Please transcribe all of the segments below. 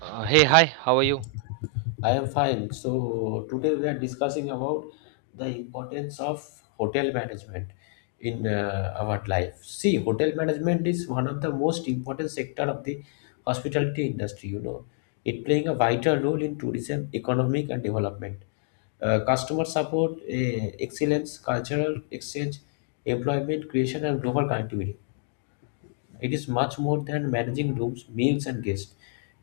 Hey, hi, how are you? I am fine. So today we are discussing about the importance of hotel management in our life. See, hotel management is one of the most important sector of the hospitality industry. It playing a vital role in tourism, economic, and development. Customer support, excellence, cultural exchange, employment creation, and global connectivity. It is much more than managing rooms, meals, and guests.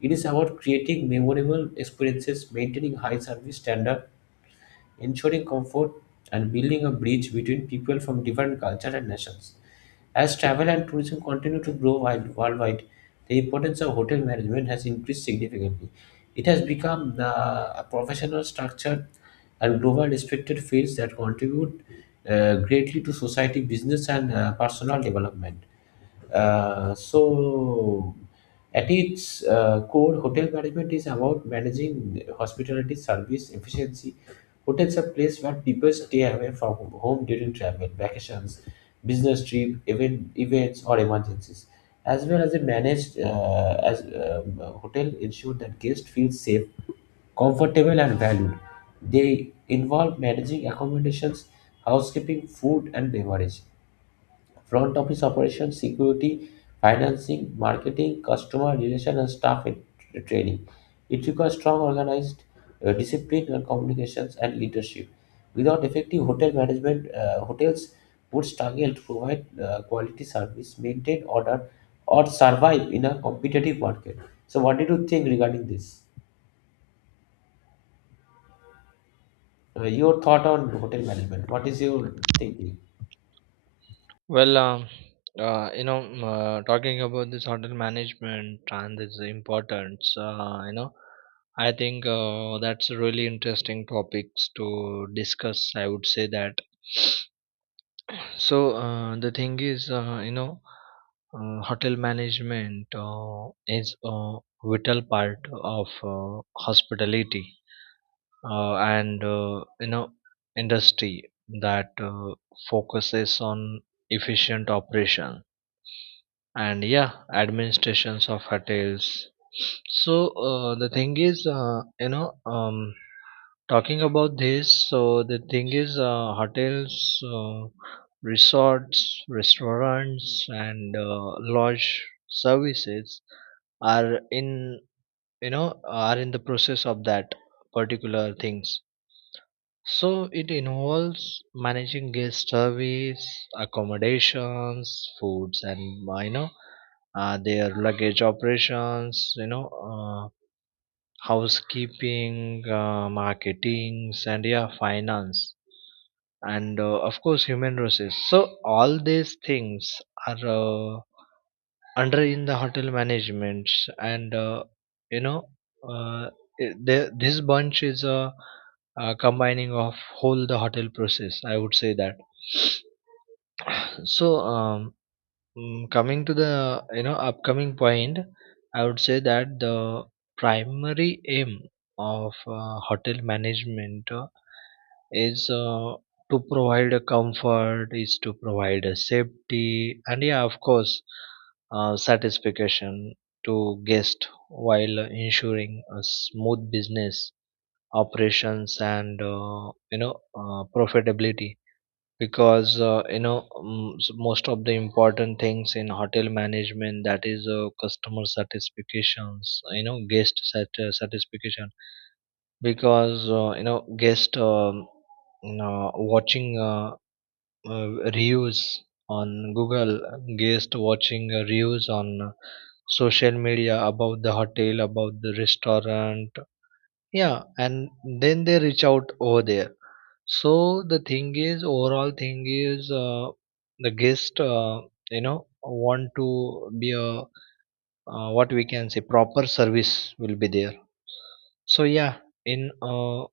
It is about creating memorable experiences, maintaining high service standard, ensuring comfort, and building a bridge between people from different cultures and nations. As travel and tourism continue to grow worldwide, the importance of hotel management has increased significantly. It has become the a professional structure and global respected fields that contribute greatly to society, business, and personal development. So, at its core, hotel management is about managing hospitality service efficiency. Hotels are place where people stay away from home during travel, vacations, business trip, events, or emergencies. As well as a managed as hotel ensure that guests feel safe, comfortable, and valued. They involve managing accommodations, housekeeping, food, and beverage front office operations, security, financing, marketing, customer relation, and staff training. It requires strong organized discipline and communications and leadership. Without effective hotel management, hotels would struggle to provide quality service, maintain order, or survive in a competitive market. So, what did you think regarding this? Your thought on hotel management? What is your thinking? Well, um, Talking about this hotel management and its importance, I think that's a really interesting topics to discuss. I would say that. So the thing is, hotel management is a vital part of hospitality and industry that focuses on efficient operation and yeah administrations of hotels. So the thing is you know talking about this, so the thing is, hotels, uh, resorts, restaurants, and lodge services are in, you know are in the process of that particular things. So it involves managing guest service, accommodations, foods, and their luggage operations, housekeeping, marketing, and yeah, finance, and of course human resources. So all these things are. Under in the hotel managements, and you know uh, this bunch is a combining of whole the hotel process, I would say that. so um, Coming to the you know upcoming point, I would say that the primary aim of hotel management is to provide a comfort, is to provide a safety, and yeah, of course, satisfaction to guest while ensuring a smooth business operations and profitability. Because most of the important things in hotel management, that is customer satisfactions, you know, satisfaction. Because you know, guest watching reviews on Google, guest watching reviews on social media about the hotel, about the restaurant, yeah, and then they reach out over there. So the thing is, overall thing is, the guest you know want to be a, what we can say, proper service will be there. So yeah, in a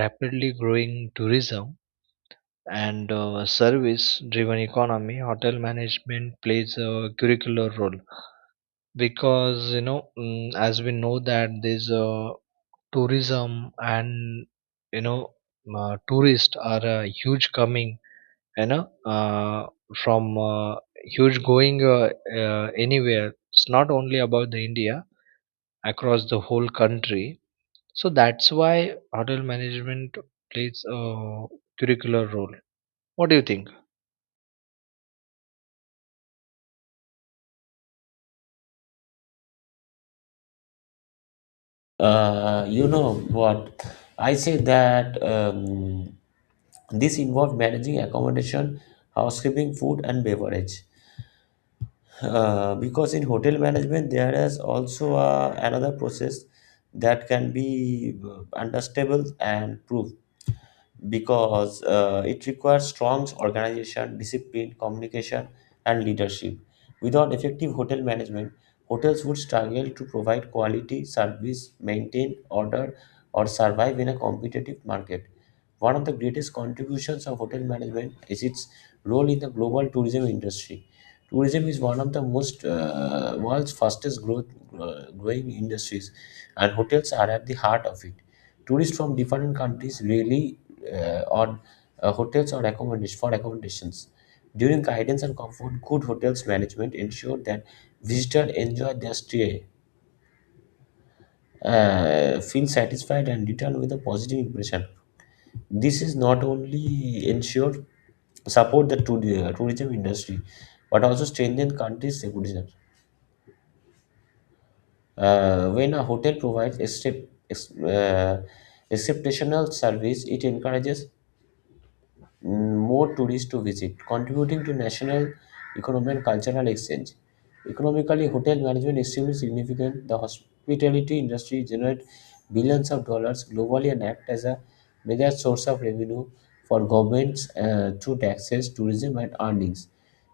rapidly growing tourism and service driven economy, hotel management plays a curricular role. Because you know, as we know that there's tourism and you know, tourists are huge coming, you know, from huge going, anywhere, it's not only about the India, across the whole country. So that's why hotel management plays a curricular role. What do you think? You know what? I say that this involved managing accommodation, housekeeping, food, and beverage. Because in hotel management, there is also another process that can be understandable and proof because it requires strong organization, discipline, communication, and leadership. Without effective hotel management, hotels would struggle to provide quality service, maintain order, or survive in a competitive market. One of the greatest contributions of hotel management is its role in the global tourism industry. Tourism is one of the most world's fastest growth growing industries, and hotels are at the heart of it. Tourists from different countries really on hotels or accommodations for accommodations. During guidance and comfort, good hotels management ensure that visitors enjoy their stay, feel satisfied, and return with a positive impression. This is not only ensure support the tourism industry, but also strengthen countries' reputation. When a hotel provides exceptional service, it encourages more tourists to visit, contributing to national economic and cultural exchange. Economically, hotel management is extremely significant. The hospitality industry generates billions of dollars globally and act as a major source of revenue for governments through taxes, tourism, and earnings.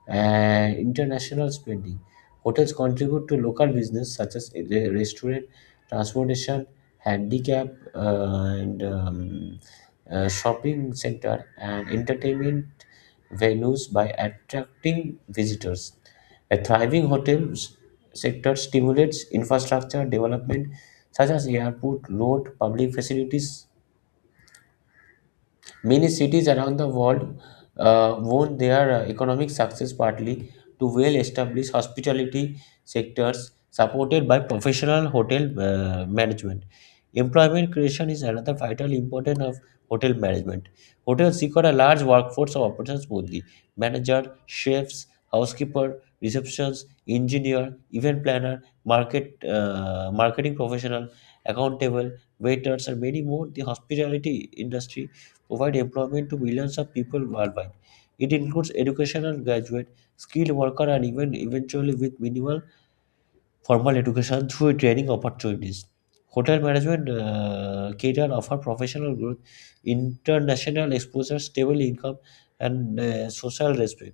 International spending. Hotels contribute to local business such as restaurant, transportation, handicap, and shopping center and entertainment venues by attracting visitors. A thriving hotel sector stimulates infrastructure development such as airport, road, public facilities, many cities around the world won their economic success partly to well-established hospitality sectors supported by professional hotel management. Employment creation is another vital importance of hotel management. Hotels require a large workforce of operations boldly manager, chefs, housekeeper, receptions, engineer, event planner, marketing professional, accountable, waiters, and many more. The hospitality industry provide employment to millions of people worldwide. It includes educational graduate, skilled worker, and even eventually with minimal formal education through training opportunities. Hotel management career offer professional growth, international exposure, stable income, and social respect.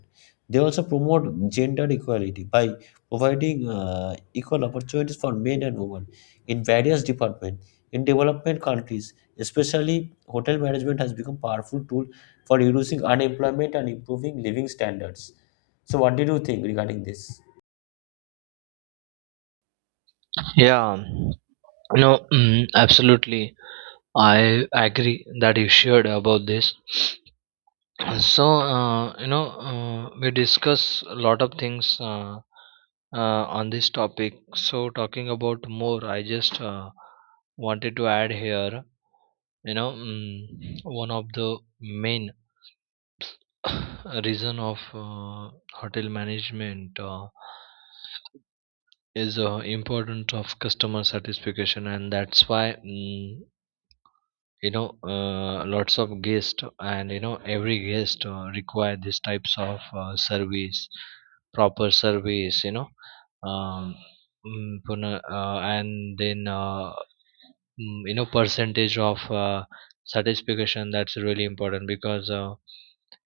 They also promote gender equality by providing equal opportunities for men and women in various departments. In development countries, especially hotel management has become powerful tool for reducing unemployment and improving living standards. So, what did you think regarding this? Yeah, no, absolutely, I agree that you shared about this. So, we discuss a lot of things on this topic. So, talking about more, I just wanted to add here, you know, one of the main reason of hotel management is importance of customer satisfaction, and that's why. You know, lots of guests, and you know every guest require these types of service, proper service, you know. um, and then, you know, percentage of satisfaction, that's really important. Because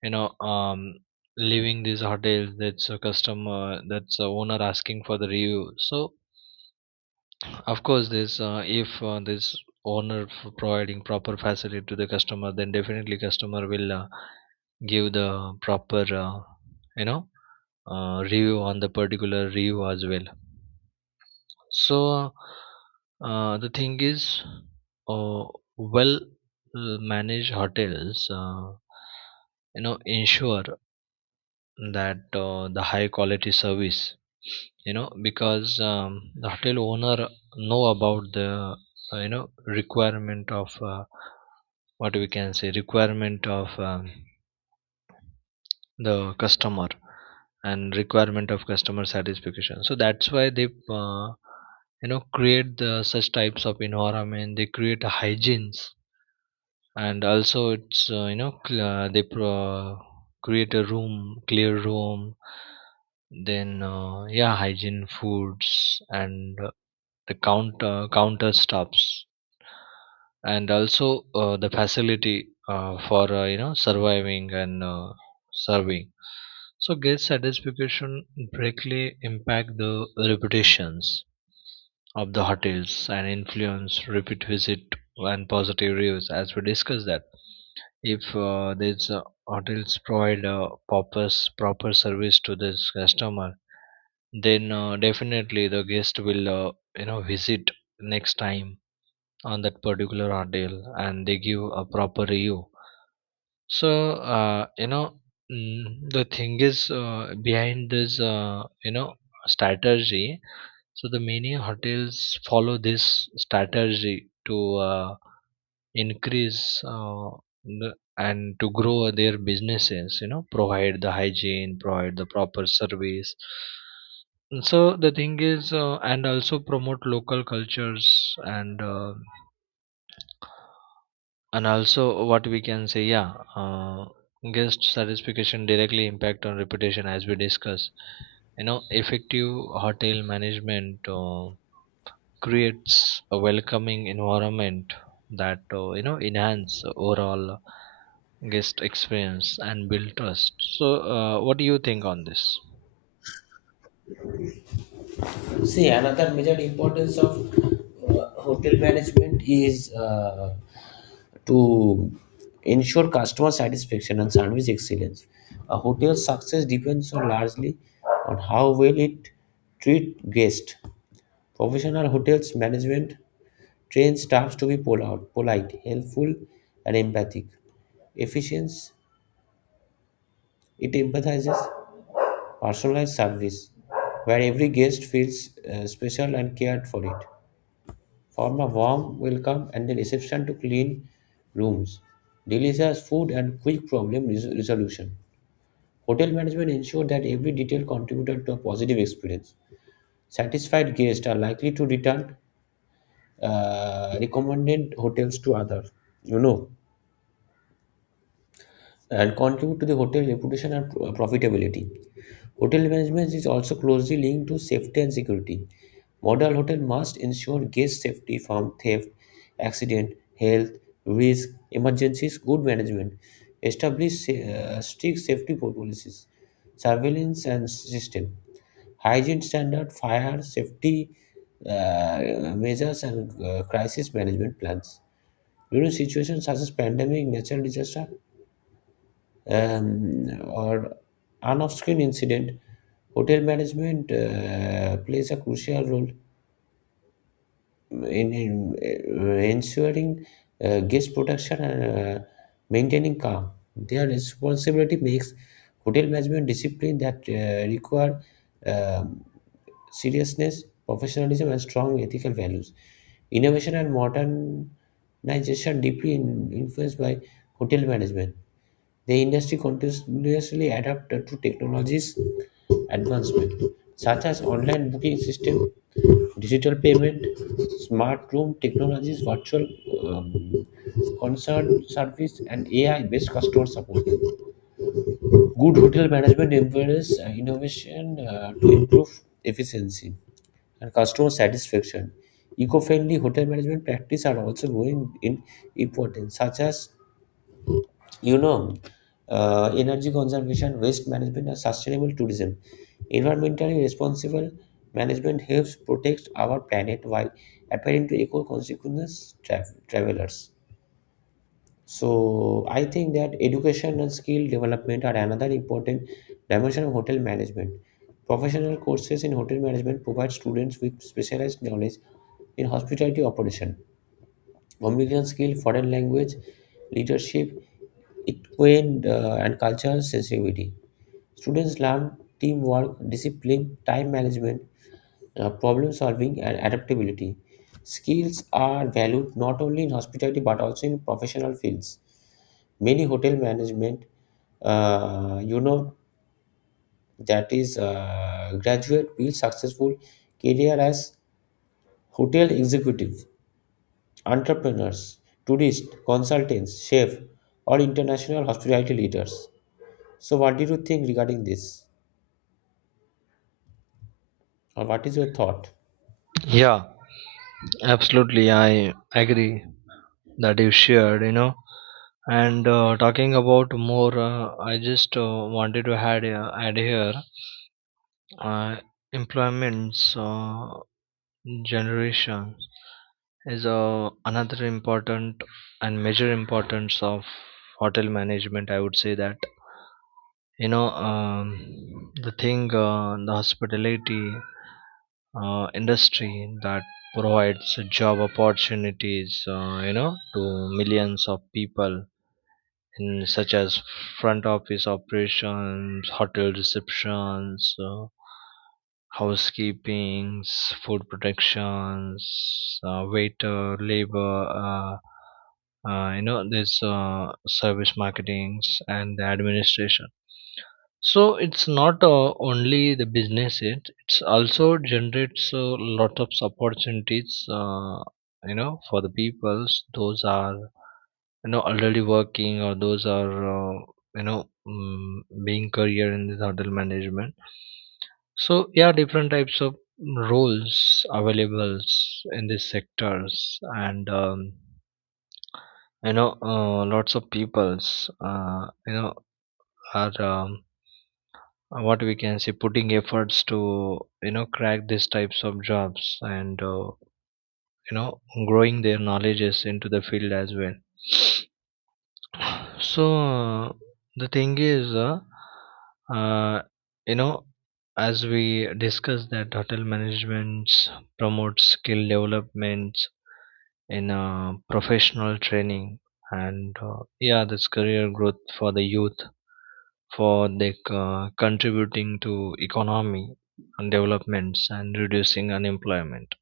you know um, leaving these hotels, that's a customer, that's a owner asking for the review. So of course, this, if this owner for providing proper facility to the customer, then definitely customer will give the proper, you know review on the particular review as well. So the thing is, uh, well, managed hotels, you know, ensure that the high quality service, you know, because the hotel owner know about the, you know, requirement of, what we can say, requirement of the customer and requirement of customer satisfaction. So that's why they you know create the such types of environment, they create a hygienes, and also it's they create a room, clear room, then yeah, hygiene foods and the counter stops, and also the facility for you know surviving and serving. So guest satisfaction directly impact the reputations of the hotels and influence repeat visit and positive reviews, as we discussed that, if these hotels provide proper service to this customer, then definitely the guest will you know visit next time on that particular hotel, and they give a proper review. So the thing is, behind this strategy, so the many hotels follow this strategy to increase and to grow their businesses, you know, provide the hygiene, provide the proper service. So the thing is, and also promote local cultures, and also what we can say, yeah, guest satisfaction directly impact on reputation, as we discuss. You know, effective hotel management creates a welcoming environment that you know enhance overall guest experience and build trust. So, what do you think on this? See, another major importance of hotel management is to ensure customer satisfaction and service excellence. A hotel's success depends on largely on how well it treats guests. Professional hotels management train staffs to be polite, helpful, and empathic. Efficiency it empathizes personalized service where every guest feels special and cared for it. Form a warm welcome and a reception to clean rooms, delicious food, and quick problem resolution. Hotel management ensure that every detail contributed to a positive experience. Satisfied guests are likely to return recommended hotels to others. You know. And contribute to the hotel reputation and profitability. Hotel management is also closely linked to safety and security. Model hotel must ensure guest safety from theft, accident, health, risk, emergencies, good management, establish strict safety policies, surveillance and system, hygiene standard, fire safety measures and crisis management plans. During situations such as pandemic, natural disaster, or on-screen incident, hotel management plays a crucial role in ensuring guest protection and maintaining calm. Their responsibility makes hotel management discipline that require um, seriousness, professionalism, and strong ethical values. Innovation and modernization deeply influenced by hotel management. The industry continuously adapt to technologies advancement such as online booking system, digital payment, smart room technologies, virtual um, concert service, and AI-based customer support. Good hotel management empowers innovation to improve efficiency and customer satisfaction. Eco-friendly hotel management practices are also growing in importance, such as you know, energy conservation, waste management, and sustainable tourism. Environmentally responsible management helps protect our planet while appealing to eco-consequence travelers. So I think that education and skill development are another important dimension of hotel management. Professional courses in hotel management provide students with specialized knowledge in hospitality operation communication skill, foreign language, leadership, equine and cultural sensitivity. Students learn teamwork, discipline, time management, problem solving, and adaptability. Skills are valued not only in hospitality but also in professional fields. Many hotel management, uh, you know, that is graduate build successful career as hotel executive entrepreneurs, tourists, consultants, chefs, or international hospitality leaders. So, what do you think regarding this, or what is your thought? Yeah, absolutely, I agree that you shared, you know. And talking about more, I just wanted to add here, uh, employments generation is another important and major importance of hotel management, I would say that. you know um, the thing the hospitality industry that provides job opportunities, you know, to millions of people, in such as front office operations, hotel receptions, housekeepings, food protections, waiter, labor, you know, there's service marketings and the administration. So it's not only the business; it's also generates a lot of opportunities. You know, for the peoples, those are you know already working, or those are, being career in this hotel management. So yeah, different types of roles available in these sectors, and you know, lots of peoples, are what we can say, putting efforts to you know crack these types of jobs, and you know growing their knowledges into the field as well. So the thing is, uh, you know, as we discussed that hotel management promotes skill development in professional training, and yeah, this career growth for the youth, for the contributing to economy and developments and reducing unemployment.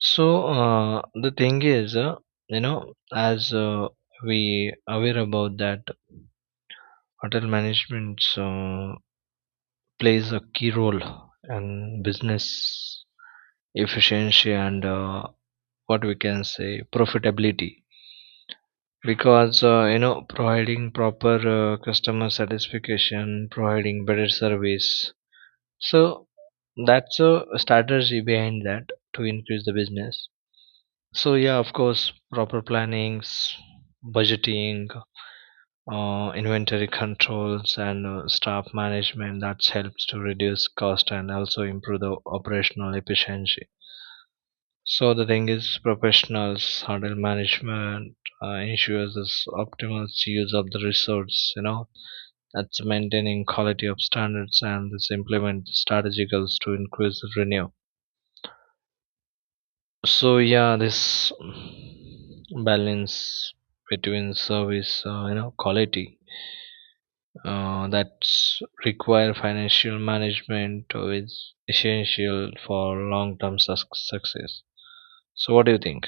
So the thing is, you know, as we aware about that, hotel management plays a key role in business efficiency, and what we can say profitability, because you know, providing proper customer satisfaction, providing better service. So that's a strategy behind that, to increase the business. So yeah, of course, proper plannings, budgeting, inventory controls, and staff management, that helps to reduce cost and also improve the operational efficiency. So the thing is, professionals handle management ensures this optimal use of the resource, you know, that's maintaining quality of standards, and this implement strategic goals to increase the renew. So yeah, this balance between service you know quality, that require financial management is essential for long term success. So, what do you think?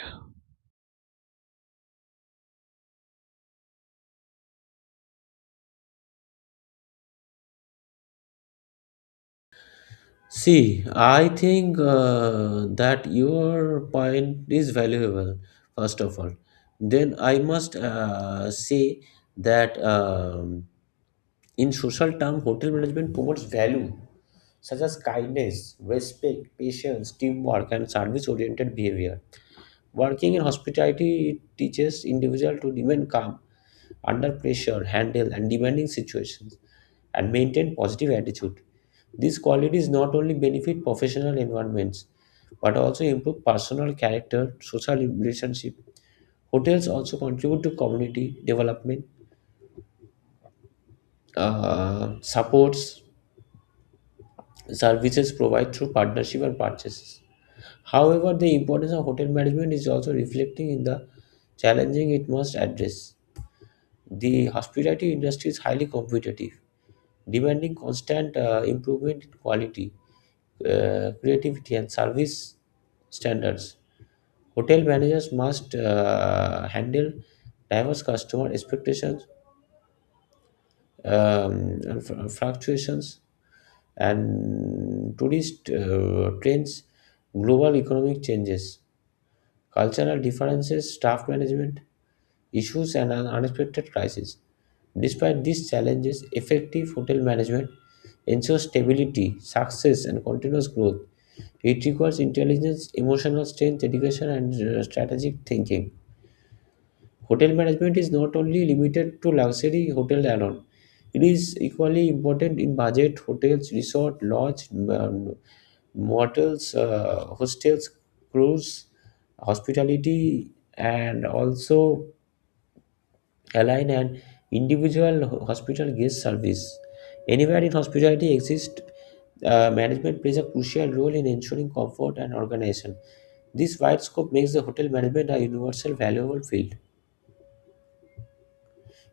See, I think that your point is valuable, first of all. Then I must say that in social term, hotel management promotes value such as kindness, respect, patience, teamwork, and service-oriented behavior. Working in hospitality it teaches individual to remain calm under pressure, handle and demanding situations, and maintain positive attitude. These qualities not only benefit professional environments but also improve personal character, social relationship. Hotels also contribute to community development, supports services provided through partnership and purchases. However, the importance of hotel management is also reflecting in the challenging it must address. The hospitality industry is highly competitive, demanding constant improvement in quality, creativity, and service standards. Hotel managers must handle diverse customer expectations, and fluctuations, and tourist trends, global economic changes, cultural differences, staff management, issues and an unexpected crisis. Despite these challenges, effective hotel management ensures stability, success, and continuous growth. It requires intelligence, emotional strength, education, and strategic thinking. Hotel management is not only limited to luxury hotel alone. It is equally important in budget hotels, resort, lodge, motels, hostels, cruise, hospitality, and also align an individual hospital guest service. Anywhere in hospitality exists, management plays a crucial role in ensuring comfort and organization. This wide scope makes the hotel management a universal valuable field.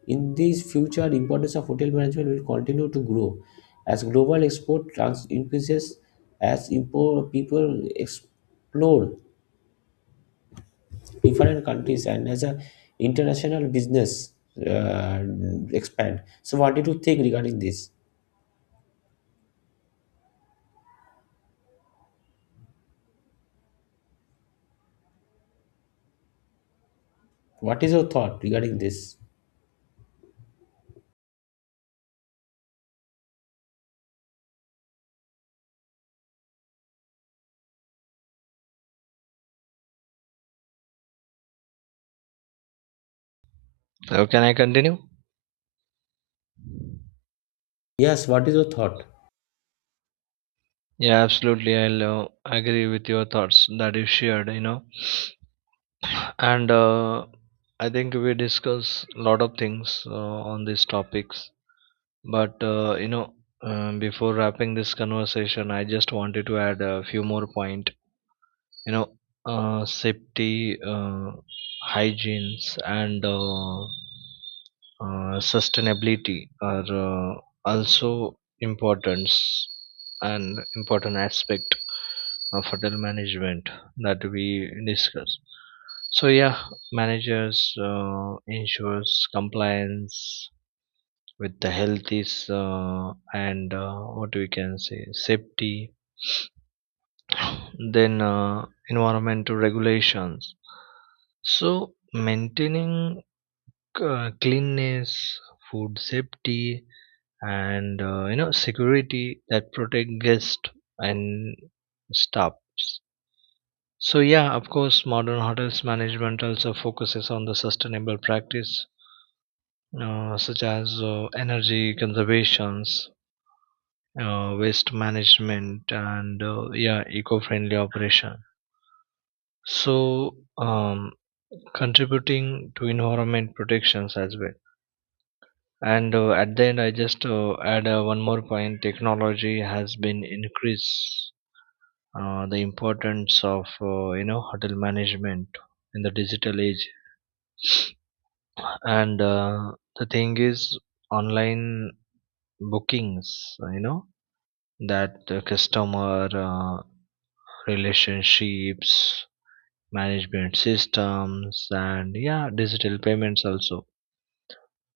In this future, the importance of hotel management will continue to grow as global export increases, as import people explore different countries, and as a international business uh, expand. So, what did you think regarding this? What is your thought regarding this? So, can I continue? Yes, what is your thought? Yeah, absolutely. I'll agree with your thoughts that you shared, you know. And I think we discuss a lot of things on these topics. But, you know, before wrapping this conversation, I just wanted to add a few more point. You know, safety, uh, hygienes, and sustainability are also important and important aspect of hotel management that we discuss. So yeah, managers uh, ensures compliance with the health is, and what we can say safety, then environmental regulations. So, maintaining cleanness, food safety, and you know security that protect guests and staffs. So yeah, of course, modern hotels management also focuses on the sustainable practice, such as energy conservations, waste management, and yeah, eco-friendly operation. So contributing to environment protections as well. And at the end, I just add one more point, technology has been increased the importance of you know hotel management in the digital age. And the thing is, online bookings, you know, that the customer relationships management systems, and yeah, digital payments also.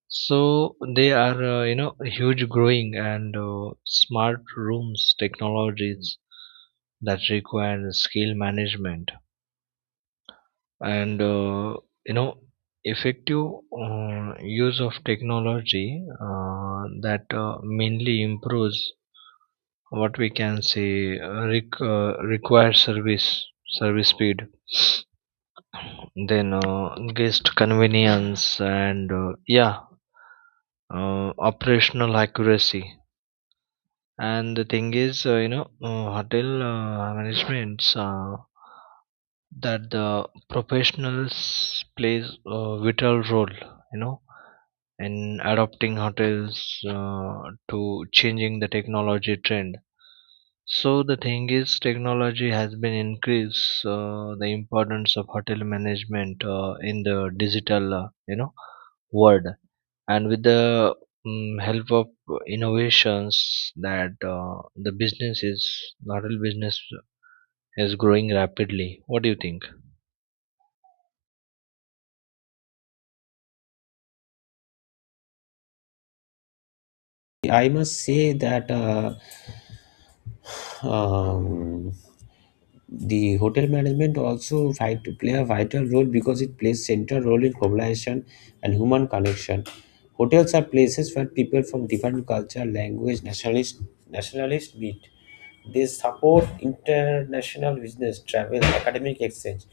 So they are, you know, huge growing, and smart rooms technologies that require skill management, and, you know, effective use of technology that mainly improves what we can say required service speed, then guest convenience, and yeah, operational accuracy. And the thing is, hotel managements that the professionals plays a vital role, you know, in adopting hotels to changing the technology trend. So the thing is, technology has been increased the importance of hotel management in the digital, world, and with the help of innovations that the business is, noodle business is growing rapidly. What do you think? I must say that um, the hotel management also fight to play a vital role because it plays central role in globalization and human connection. Hotels are places where people from different culture, language, nationalists meet. They support international business, travel, academic exchange,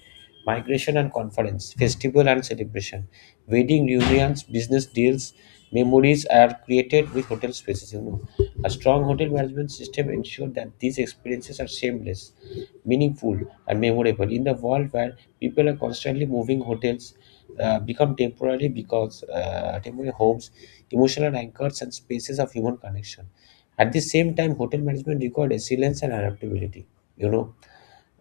migration and conference, festival and celebration, wedding reunions, business deals. Memories are created with hotel spaces. A strong hotel management system ensures that these experiences are seamless, meaningful, and memorable. In the world where people are constantly moving, hotels become temporary homes, emotional anchors, and spaces of human connection. At the same time, hotel management requires resilience and adaptability. You know,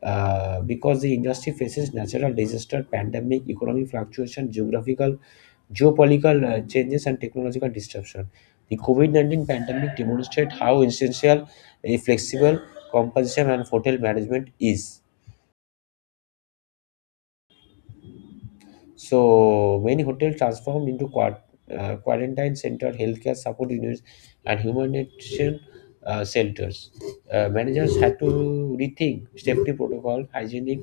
because the industry faces natural disaster, pandemic, economic fluctuation, geopolitical changes, and technological disruption. The COVID-19 pandemic demonstrates how essential a flexible compensation and hotel management is. So many hotels transformed into quarantine center, healthcare support units, and humanitarian centers. Managers had to rethink safety protocol, hygienic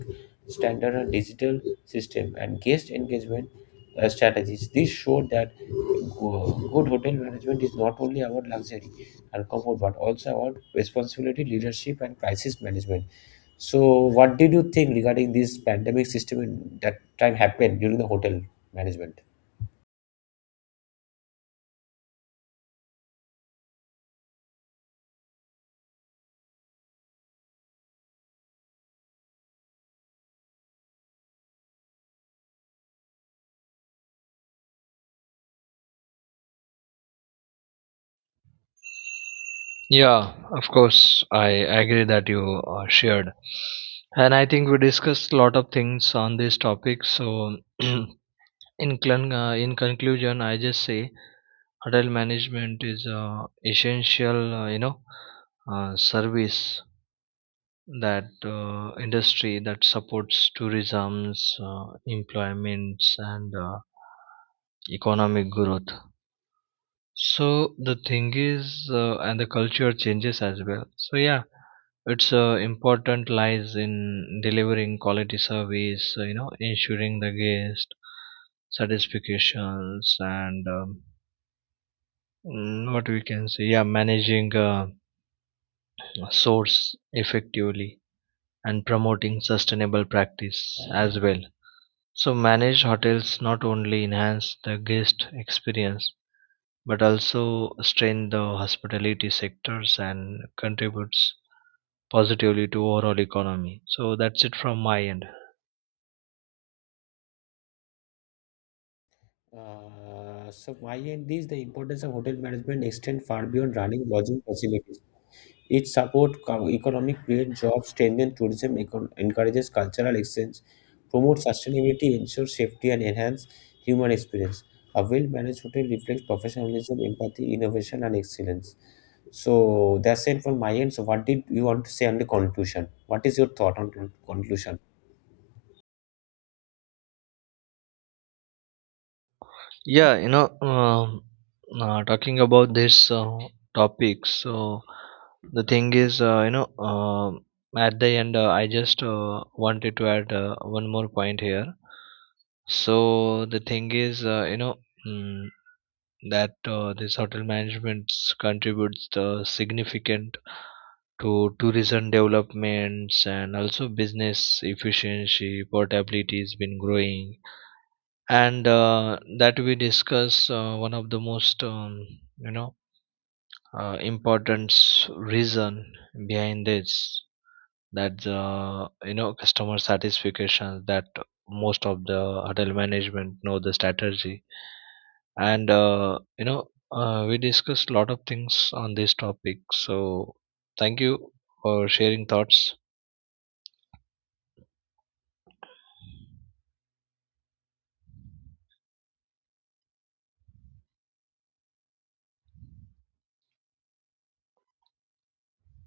standard, and digital system, and guest engagement strategies. This showed that good hotel management is not only about luxury and comfort, but also about responsibility, leadership, and crisis management. So, what did you think regarding this pandemic system in that time happened during the hotel management? Yeah, of course, I agree that you shared, and I think we discussed a lot of things on this topic. So in conclusion, I just say, hotel management is essential, service that industry that supports tourism's employments and economic growth. So the thing is, and the culture changes as well. So yeah, it's important lies in delivering quality service, you know, ensuring the guest satisfactions, and what we can say, yeah, managing source effectively and promoting sustainable practice as well. So managed hotels not only enhance the guest experience, but also strengthen the hospitality sectors and contributes positively to overall economy. So that's it from my end. So, my end is the importance of hotel management extend far beyond running lodging facilities. It supports economic growth, jobs, strengthens tourism, encourages cultural exchange, promotes sustainability, ensures safety, and enhances human experience. A well-managed hotel reflects professionalism, empathy, innovation, and excellence. So that's it from my end. So what did you want to say on the conclusion? What is your thought on conclusion? Yeah, you know, talking about this topic, so the thing is, at the end, I just wanted to add one more point here. So the thing is, mm, that this hotel management contributes the significant to tourism developments, and also business efficiency, portability has been growing, and that we discuss, one of the most, you know, important reason behind this, that the you know customer satisfaction, that most of the hotel management know the strategy. And we discussed a lot of things on this topic. So thank you for sharing thoughts.